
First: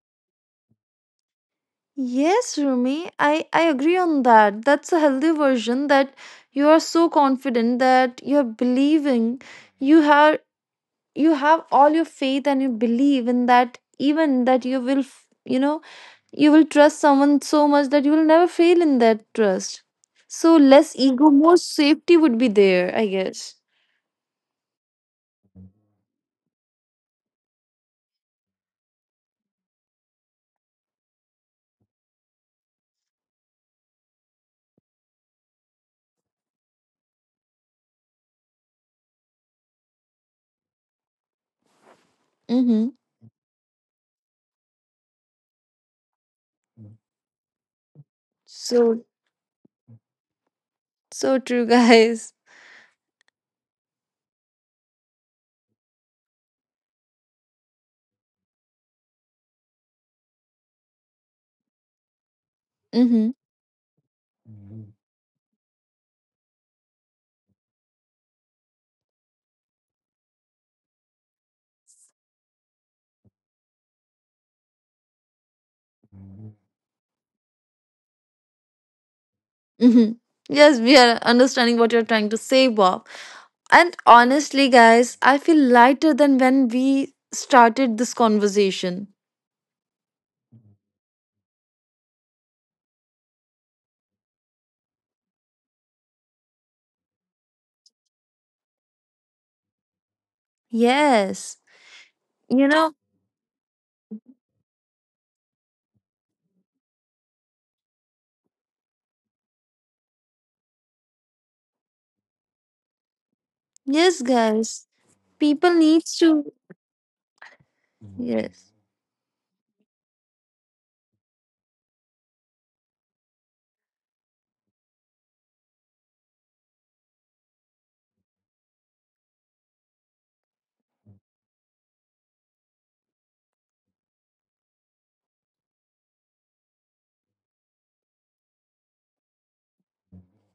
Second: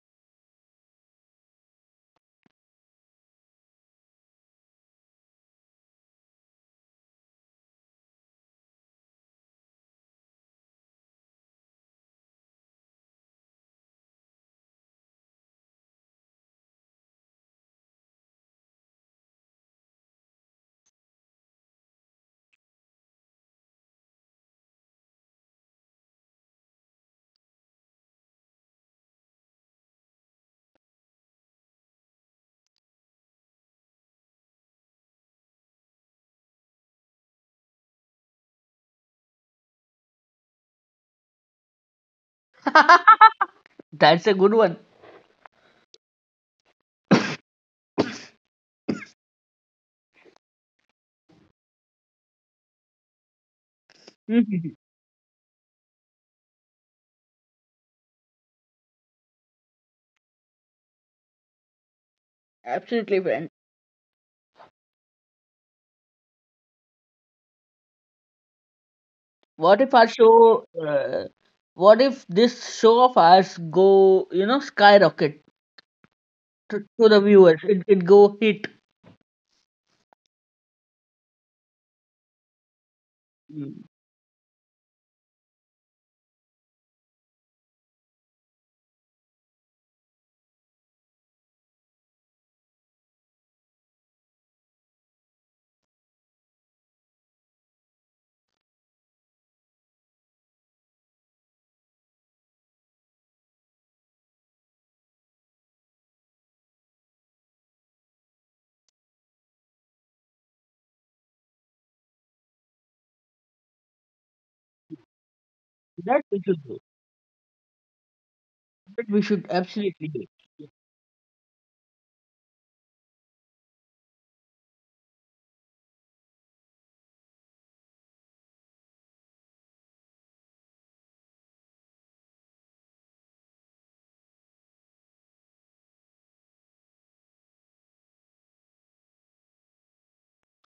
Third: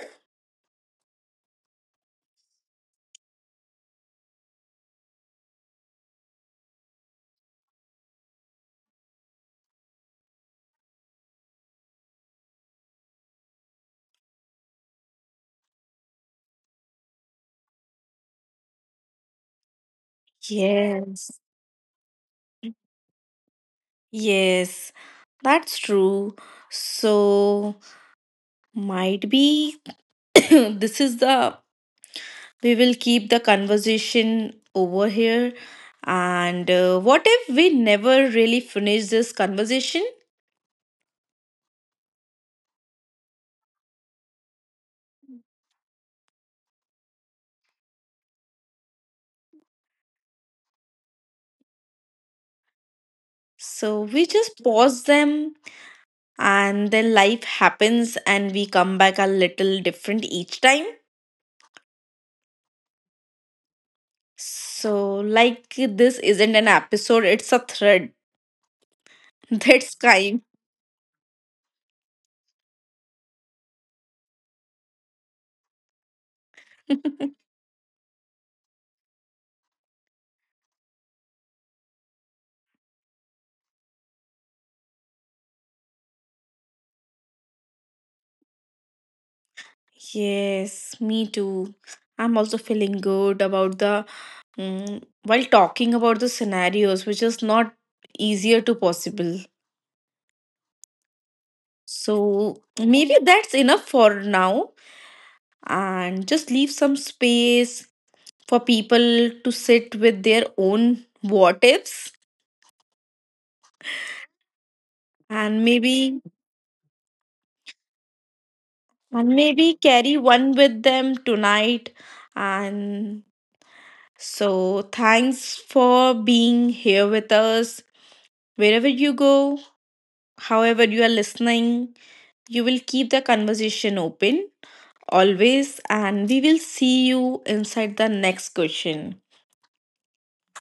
Yes, Rumi, I agree on that. That's a healthy version that you are so confident that you're believing you have you have all your faith and you believe in that even that you will you know, you will trust someone so much that you will never fail in that trust. So less ego, Yes. more safety would be there, I guess. Yes, that's true. So, might be this is the we will keep the conversation over here. And what if we never really finish this conversation? Mm-hmm. That's a good one. So, so true, guys. So, we just pause them and then life happens and we come back a little different each time. Absolutely, Mm-hmm. friend. So, like, this isn't an episode, it's a thread. What if That's our kind. show, uh, what if this show of ours go, you know, skyrocket to the viewers? It go hit. Mm-hmm. Yes, we are understanding what you're trying to say, Bob. Mm. And honestly, guys, I feel lighter than when we started this conversation. Yes, me too. I'm also feeling good about the while talking about the scenarios, which is not easier to possible. Yes, So you know, maybe that's enough for now, and just leave some space for people to sit with their own what ifs, yes, guys, and people That maybe needs we to. should do. Yes. That we and should maybe absolutely carry do. one with them tonight, and so, thanks for being here with us. Wherever you go, however, you are listening, you will keep the conversation open always, and we will see you inside the next question.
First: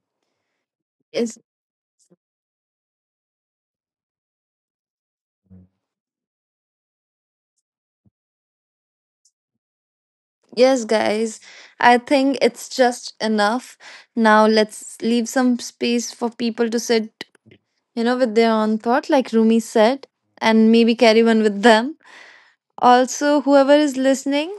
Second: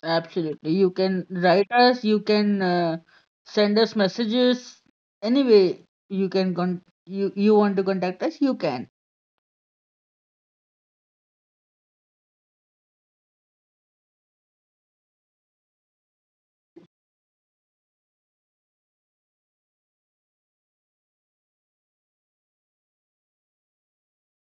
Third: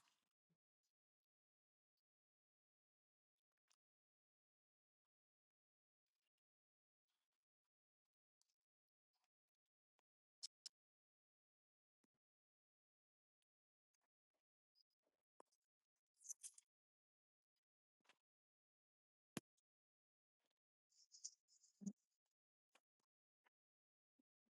Absolutely. You can Yes. write us, you can send us messages. Anyway, you can you, you want to contact us, you can. Yes, guys. I think it's just enough. Now let's leave some space for people to sit, you know, with their own thought, like Rumi said, and maybe carry one with them. Also, whoever is listening,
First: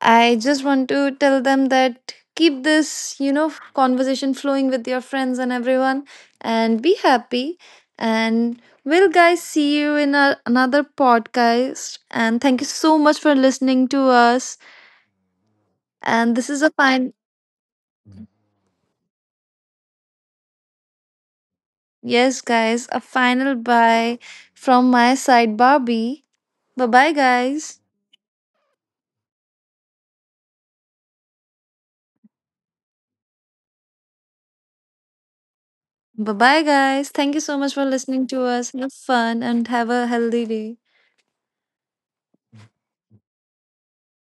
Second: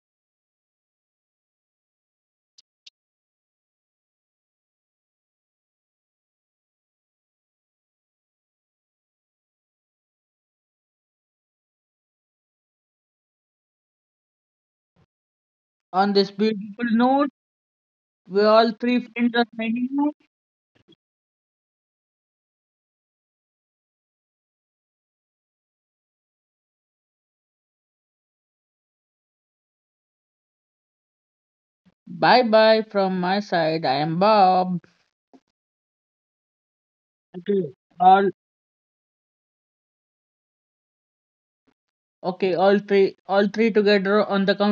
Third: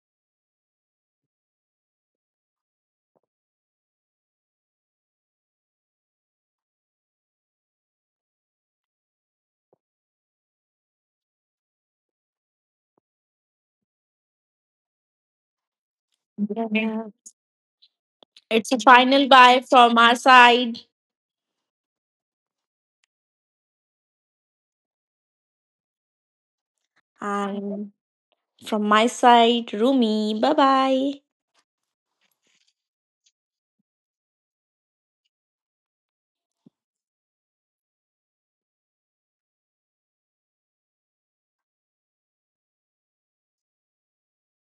I just want to tell them that keep this, you know, conversation flowing with your friends and everyone and be happy. And we'll, guys, see you in another podcast. And thank you so much for listening to us. On this And this is a beautiful Yeah. fine, note, we all It's a three final friends are bye signing from off. our side yes, guys, a final bye from my side, Barbie. Bye bye, and guys. from my side, Rumi. Bye bye. Bye bye from my side. I am Bob. Bye bye, guys. Thank Okay. you so much for All listening to us. Have fun and have a healthy day. Okay, all three together on the count.